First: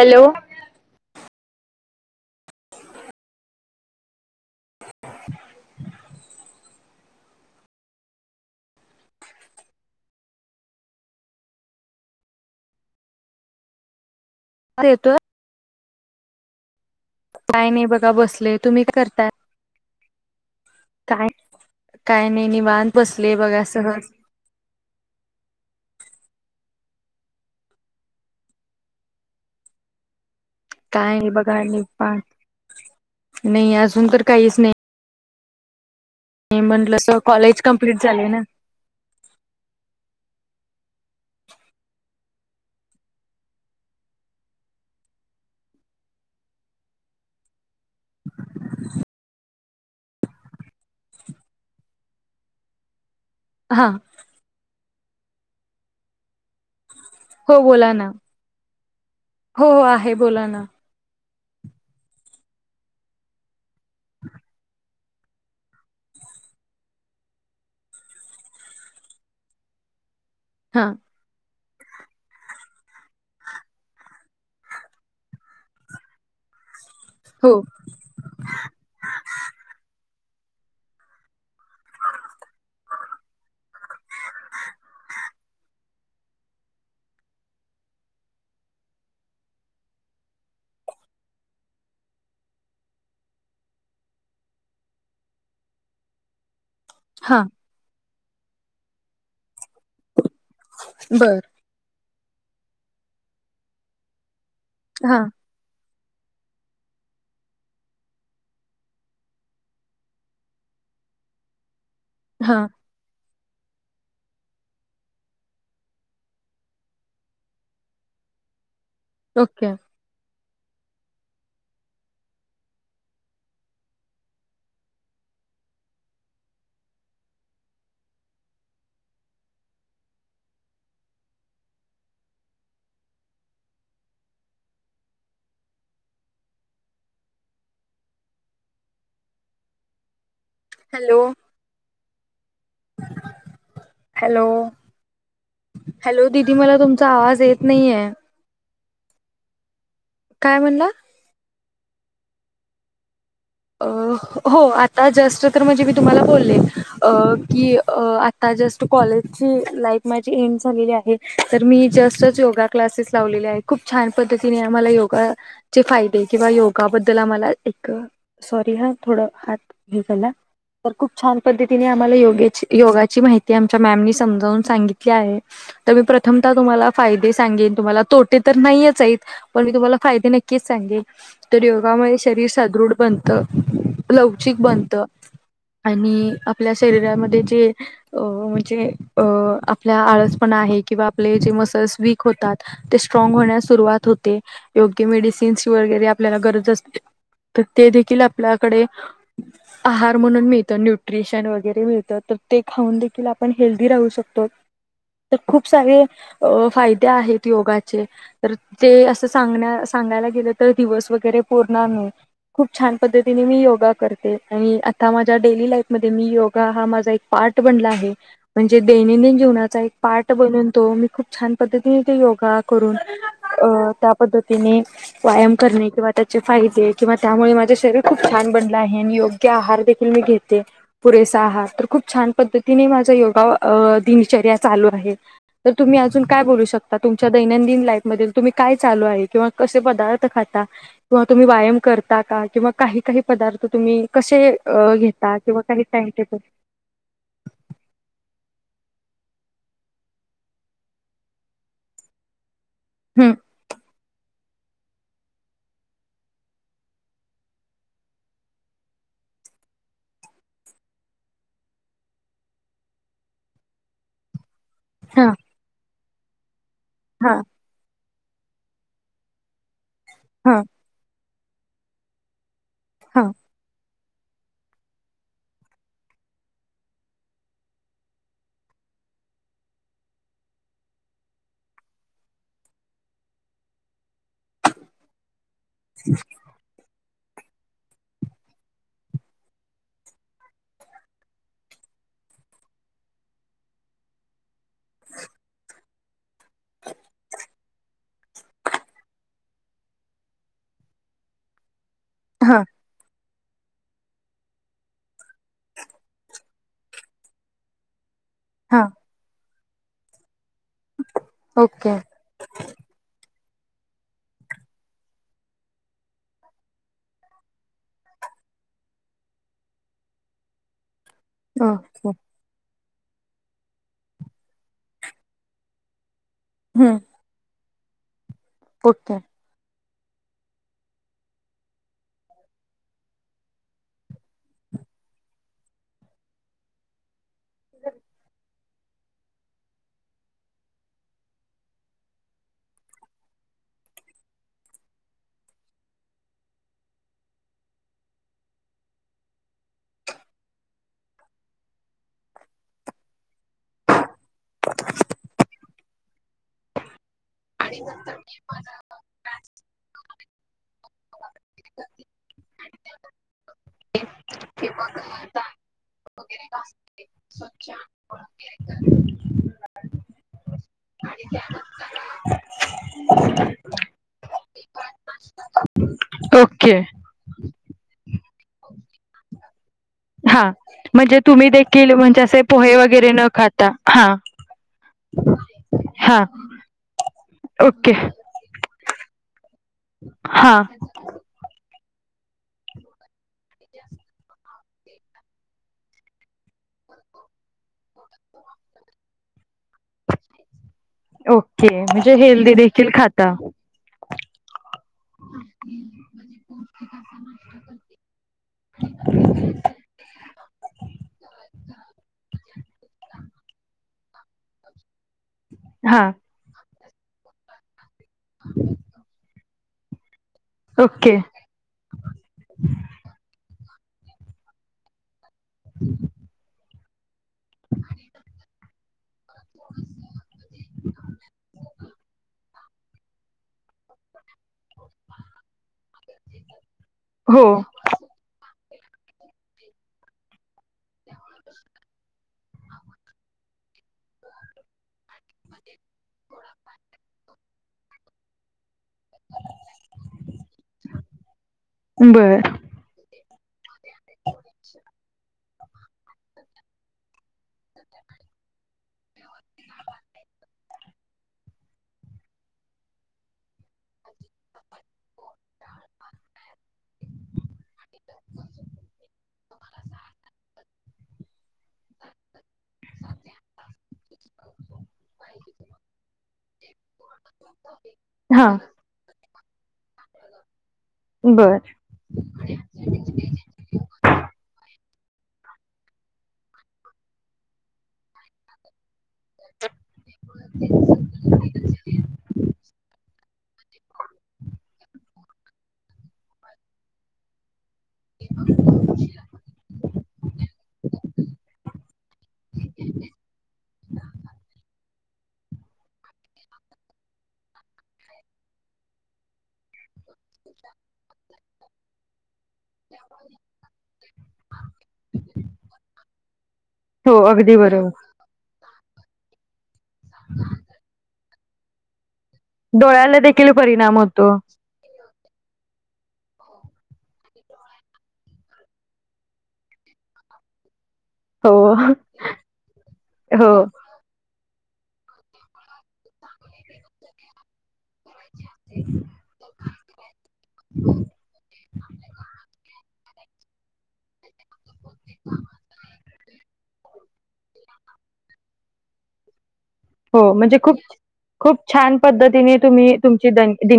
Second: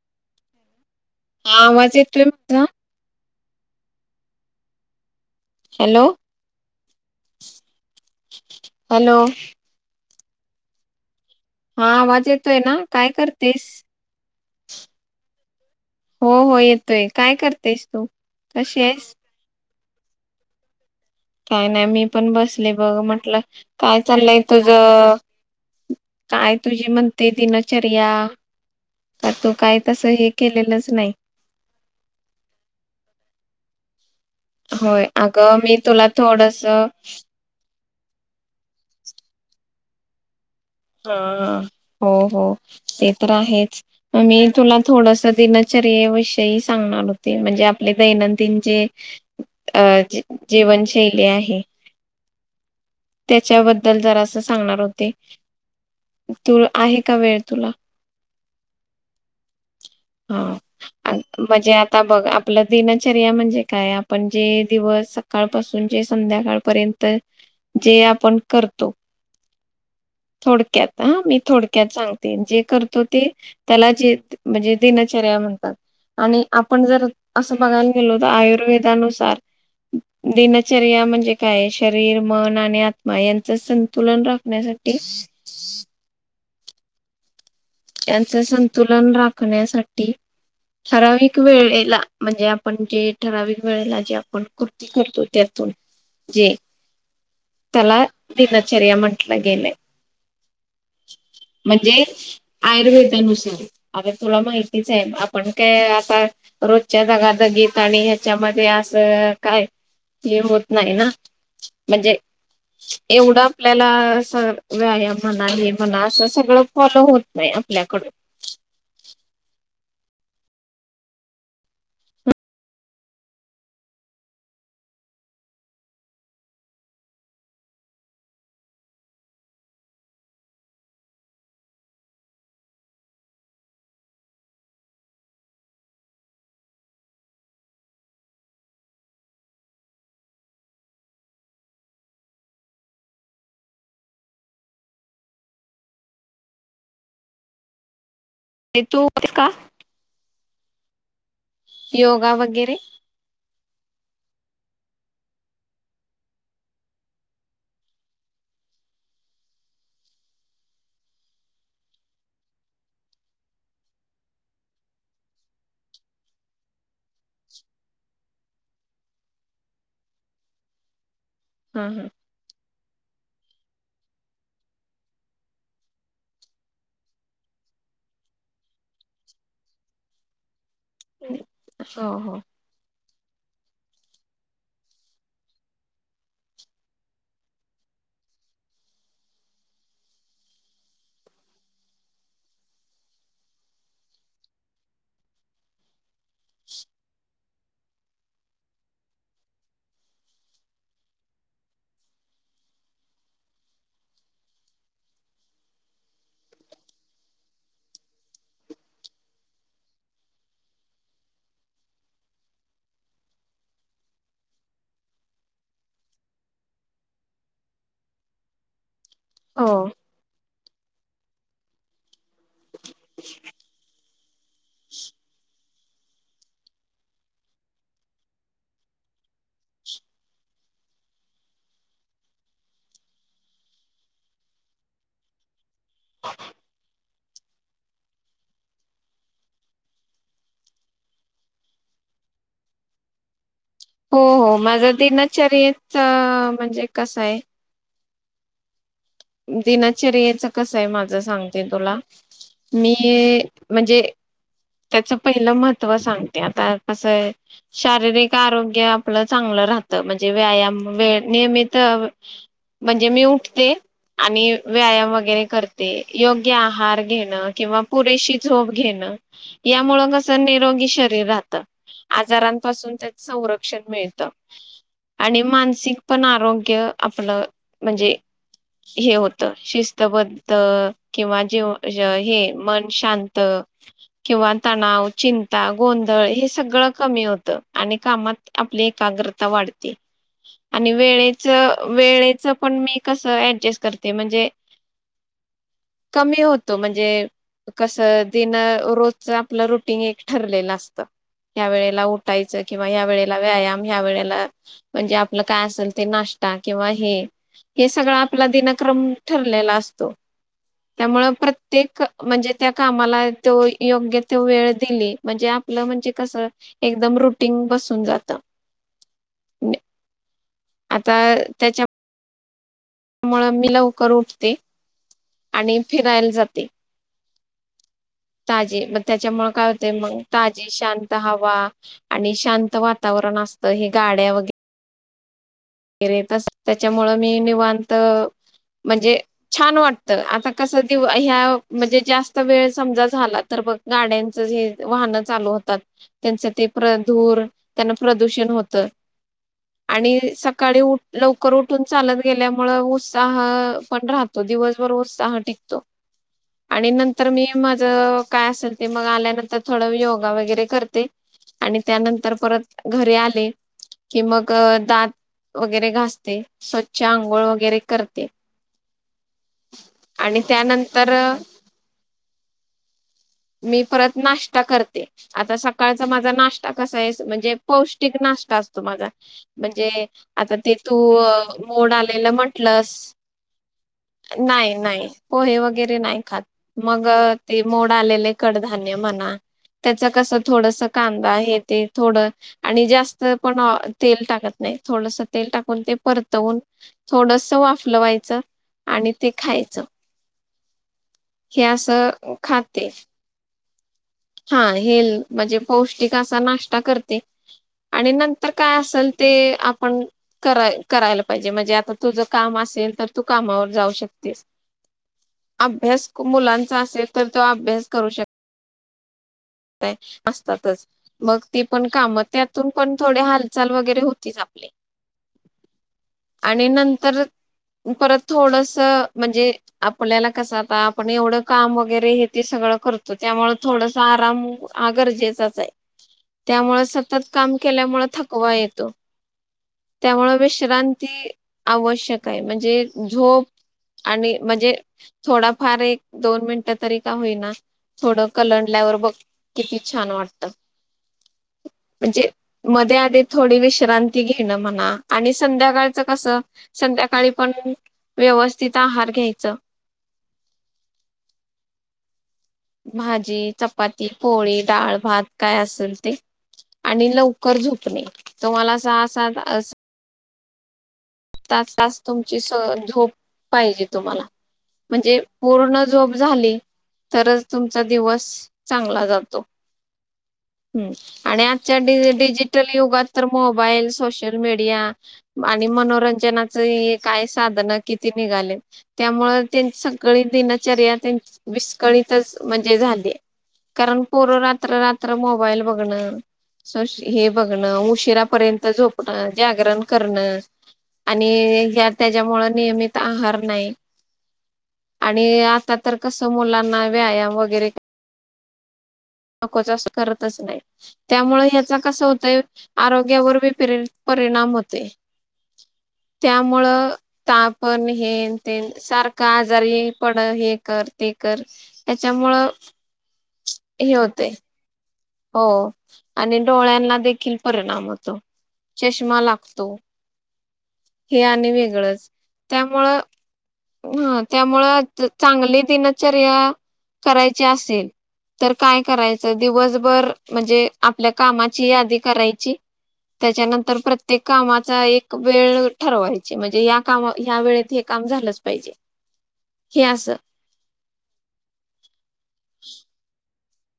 Hello हा आवाज येतोय माझा हॅलो हॅलो हा आवाज येतोय ना काय करतेस. हा येतोय. हो हो येतोय काय नाही करतेयस तू? बघा बसले कशी तुम्ही काय आहेस. करताय काय नाय, मी काय पण नाही बसले निवांत बघ बसले म्हटलं बघा काय सहज चाललंय तुझं काय तुझी म्हणते दिनचर्या, का तू काय तसं हे केलेलंच नाही काय नी बघा निपान, नाही अजून तर काहीच होय, अगं मी तुला नाही थोडस म्हंटलं सो कॉलेज कमप्लीट झालय ना. हं हं हो हो ते तर आहेच. मग मी तुला थोडसं दिनच विषयी सांगणार होते म्हणजे आपले दैनंदिन जे अ जी जीवनशैली आहे. हा त्याच्याबद्दल जरासं सांगणार होते. तू, आहे का वेळ हो तुला? बोला ना हो, आहे बोला हां. ना अ म्हणजे आता बघ आपलं दिनचर्या म्हणजे काय आपण जे दिवस सकाळपासून जे संध्या संध्याकाळपर्यंत जे आपण करतो. थोडक्यात, हा मी थोडं क्यात सांगते, जे करतो ते त्याला जे म्हणजे दिनचर्या म्हणतात. आणि आप आपण जर हो असं बघायला गेलो तर आयुर्वेदानुसार दिनचर्या म्हणजे काय शरीर, मन, आणि आत्मा यांचं संतुलन राखण्यासाठी [inaudible] त्यांच संतुलन राखण्यासाठी ठराविक वेळेला म्हणजे आपण जे ठराविक वेळेला जे आपण कृती करतो त्यात जे हा त्याला दिनचर्या म्हटलं गेलंय. बर म्हणजे आयुर्वेदानुसार आता तूला माहिती माहितीच आहे हा आपण काय रोजच्या दगादगीत आणि ह्याच्यामध्ये असं काय हे होत नाही ना, म्हणजे हा एवढं आपल्याला असं व्यायाम म्हणा हे म्हणा असं सगळं फॉलो होत नाही आपल्याकड ओके हॅलो, हॅलो हॅलो, दिदी मला तुमचा आवाज येत नाहीये. नी, तू करतीस का? काय म्हणला? योगा वगैरे अ, हो आता जस्ट तर म्हणजे मी तुम्हाला बोलले अ की अ आता जस्ट कॉलेज ची लाईफ माझी एंड झालेली आहे, तर मी जस्टच योगा क्लासेस लावलेले आहे. खूप छान पद्धतीने आम्हाला योगा चे फायदे किंवा योगाबद्दल आम्हाला एक सॉरी हा थोडं हात हे झाला तर खूप छान हा पद्धतीने आम्हाला हा योग्याची योगाची माहिती आमच्या मॅमनी समजावून सांगितली आहे. तर मी प्रथमता तुम्हाला फायदे सांगित तुम्हाला तोटे तर नाहीयच आहेत. पण मी तुम्हाला फायदे नक्कीच सांगेल तर योगामुळे हो हो शरीर सदृढ बनत, लवचिक बनत. आणि आपल्या शरीरामध्ये जे अ म्हणजे अ आपल्या आळसपण आहे किंवा आपले जे मसल्स वीक होतात ते स्ट्रॉंग होण्यास सुरवात होते. योग्य मेडिसिन सिन वगैरे आपल्याला गरज असते, त ते देखील आपल्याकडे आहार म्हणून मिळतं न्यूट्रिशन वगैरे मिळतं. तर ते खाऊन देखील आपण हेल्दी राहू शकतो. तर खूप सारे अ फायदे आहेत योगाचे. तर ते असं सांगण्या सांगायला गेलं त दिवस वगैरे पुरणार नव खूप छान पद्धतीने मी योगा करते. आणि आता माझ्या डेली लाईफ मध्ये मी योगा हा माझा एक पार्ट ब बनला आहे म्हणजे दैनंदिन हो जीवनाचा एक पार्ट बनून तो मी खूप छान पद्धतीने ते योग का करून अ त्या पद्धतीने व्यायाम करणे. किंवा त्याचे फायदे किंवा त्यामुळे शरीर खुप छान बनलं आहे. नि योग्य आहार देखील मी घेते. पुरेसा आहार, तर खूप छान पद्ती तिनी माझं योगा अं दिनचर्या चालू आहे तर तुम्ही अजून काय बोलू शकता? तुमच्या दैनंदिन- लाईफ मध्ये तुम्ही काय चालू आहे? किंवा कसे पदार्थ खाता? किंवा तुम्ही व्यायाम करता का? किंवा काही काही पदार्थ- तर तुम्ही हो कसे हो माझं घेता? किंवा काही दिनचर्येच टाईम टेबल? म्हणजे कसं दिनचर्येचं कसाय माझं? सांगते तुला मी... हम्म म्हणजे त्याच पहिलं महत्व सांगते. आता कसाय शारीरिक आरोग्य आपलं चांग- राहत म्हणजे व्यायाम वे नियमित म्हणजे मी उठते. आणि व्यायाम हा वगैरे करते. योग्य आहार हा घेणं किंवा पुरेशी झोप घेणं. यामुळे कसं‌ हा निरोगी शरीर राहतं. आजारात पासून त्याच हा संरक्षण मिळेल. आणि मानसिक पण आरोग्य आपलं म्हणजे हे होत शिस्तबद्ध किंवा जे हे मन शांत. किंवा तणाव, चिंता, गोंधळ हे सगळं- कमी होत आणि कामात आपली एकाग्रता वाढते. आणि वेळेच वेळेच पण मी कस ऍडजस्ट करते म्हणजे- कमी होतो म्हणजे- कसं दिन रोज आपलं रुटीन एक ठरलेलं असतं. त्यावेळे ला उठायचं हा किंवा या वेळेत- व्यायाम ह्या वेळेला म्हणजे आपलं काय असेल ते नाष्ट्ता किंवा हे. हे सगळं आपला हा दिनक्रम ठरलेला असतो. त्यामुळं ओके प्रत्येक म्हणजे त्या कामाला- तो योग्य तो वेळ दिली म्हणजे आपलं म्हणजे कसं एकदम रुटीन बसून जातं. आता त्याच्या- ओके मुळ मी लवकर उठते आणि फिरायला जाते. हम्म ताजे मग ओके त्याच्यामुळे काय- ते मग ताजी शांत हवा आणि शांत वातावरण असतं. हे गाड्या वगैरे- रेत त्याच्यामुळं मी निवांत- म्हणजे छान वाटत आता कस दि ह्या म्हणजे जास्त वेळ समजा झाला तर बघ गाड्यांचं हे वाहन चालू होतात त्यांचं ते धूर प्रदूषण आणि सकाळी उ लवकर उठून चालत गेल्यामुळे उत्साह पण राहत तो दिवसभर उत्साह टिकतो आणि न- तर मी माझं काय असेल ते मग आल्यानंतर थोडं योगा वगैरे करते. आणि त्यानंतर परत घरी आले कि मग दात- वगैरे घासते, स्वच्छ आंघोळ वगैरे करते. आणि त्या तर मी परत नाश्ता करते. आता सकाळचा माझा नाश्ता ओके कसाय? म्हणजे पौष्ट- ष्टीक नाष्टा असतो माझा म्हणजे हा आता ते तू म्हणजे तुम्ही मोड देखील म्हणजे आलेलं असे पोहे म्हंटलंस वगैरे न खाता हा नाही, नाही! पोहे वगैरे हा नाही खात मग.. ते मोड ओके आलेले कडधान्य म्हणा त्याचं कसं हा थोडस कांदा हे तेन थोड... आणि जास्त पण तेल टाकत नाही, थोडसं तेल टाकून ते परतवून थोडसं वाफलवायचं, आणि ते खायचं हे ओके म्हणजे असं हेल्दी खाते. देखील खाता हा, हे आणि नंतर काय असेल ते आपण- कराय करायला पाहिजे म्हणजे आता तुझं काम असेल तर तू कामावर जाऊ शकतेस. हा अभ्यास मुलांचा असेल तर तो अभ्यास करू शक- असतातच ओके मगं ती पण काम त्यातून पण थोडे हाल चाल वगैरे होतीच आपली [unintelligible] आणि नंतर परत थोडस म्हणजे आपल्याला कसं आता आपण एवढं काम वगैरे हे ते सगळं करतो त्यामुळे थोडस आराम ह गरजेचाच आहे त्यामुळे सतत हो काम केल्यामुळे थकवा येत त्यामुळे विश्रांती आवश्यक आहे म्हणजे झोप आणि म्हणजे थोडा फार एक दोन मिनिटं तरी का होईना थोडं कलंडल्यावर बघ किती छान वाटत म्हणजे बर मध्ये, आधी थोडी विश्रांती घेण म्हणा संध्याकाळच कस संध्याकाळी पण व्यवस्थित आहार घ्यायचं [unintelligible] भाजी, चपाती, पोळी, डाळ, भात काय असेल ते आणि लवकर झोपणे तुम्हाला अस तास तास तुमची स झोप पाहिजे तुम्हाला म्हणजे पूर्ण झोप झाली, तरच तुमचा दिवस हा चांगला जातो ह आणि बर आजच्या ड डिजिटल युगात तर मोबाईल सोशल मीडिया आणि मनोरंजनाच काय साधन किती निघाल्यात त्यामुळे त्यां सगळी दिनचर्या त्यां विस्कळीतच म्हणजे झालीय कारण पोर रात्र रात्र मोबाईल बघण सोश हे बघण उशरापर्यंत झोपणं जागरण करणं आणि त्याच्यामुळे नियमित आहार नाही आणि आता तर कसं मुलांना व्यायाम वगैरे नकोच असतो करतच नाही त्यामुळे याचा कस होतय आरोग्यावर बी पिरि परिणाम होतंय त्यामुळ हो ताप अगदी पण बरोबर हे ते सारख आजार पड हे कर ते कर त्याच्यामुळं केल हे परिणाम होतो, होतंय हो आणि डोळ्यांना देखील परिणाम होतो चष्मा लागतो, हे आणि हो वेगळंच, त्यामुळं हो ह त्यामुळं चांगली दिनचर्या करायची असेल तर काय करायचं दिवसभर म्हणजे आपल्या कामाची यादी करायची त्याच्यानंतर प्रत्येक कामाचा एक वेळ वय म्हणजे या कामात या वेळेत हे काम झालंच पाहिजे हे असं हो म्हणजे खूप खूप छान पद्धतीने तुम्ही तुमची दै दि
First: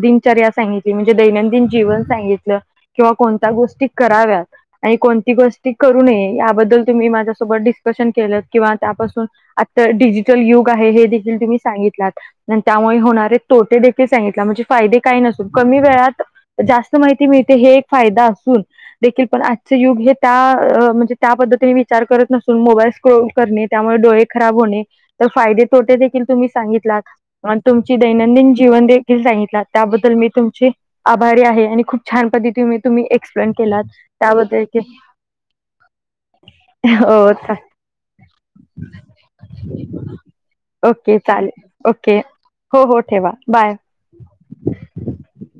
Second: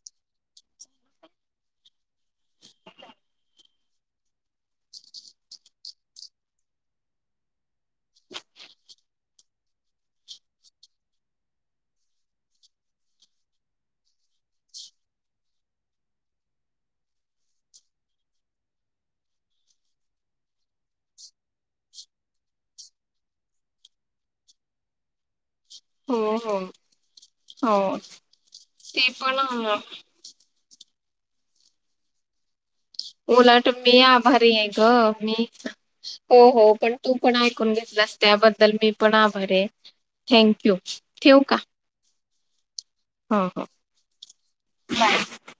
दिनचर्या सांगितली म्हणजे दैनंदिन जीवन सांगितलं किंवा कोणत्या गोष्टी कराव्यात आणि कोणती गोष्टी करू नये याबद्दल तुम्ही माझ्यासोबत डिस्कशन केलं किंवा त्यापासून आ तर डिजिट डिजिटल युग आहे हे देखील तुम्ही सांगितलात त्यामुळे होणारे तोटे देखील सांगितलात म्हणजे फायदे काय नाही कमी वेळात जास्त माहिती मिळते हे एक फायदा असूनदेखील पण आजच युग हे त्या म्हणजे त्या पद्धतीने विचार करत नसून मोबाईल स्क्रल करणे त्यामुळे डोळे खराब होणे तर फायदे तोटे देखील हो तुम्ही हो सांगितलात आणि हो तुमची दैनंदिन जीवन ते देखील पण सांगितला त्याबद्दल मी तुमची आभारी आहे आणि खूप छान पद्धतीने तुम्ही एक्सप्लेन उलट केलात मी आभारी त्याबद्दल आहे ग मी हो हो पण तू पण ऐकून घेतल त्याबद्दल मी पण आभारी आहे थँंक यू ओके ठेव का चालेल ओके हो ठेवा हो हो बाय ब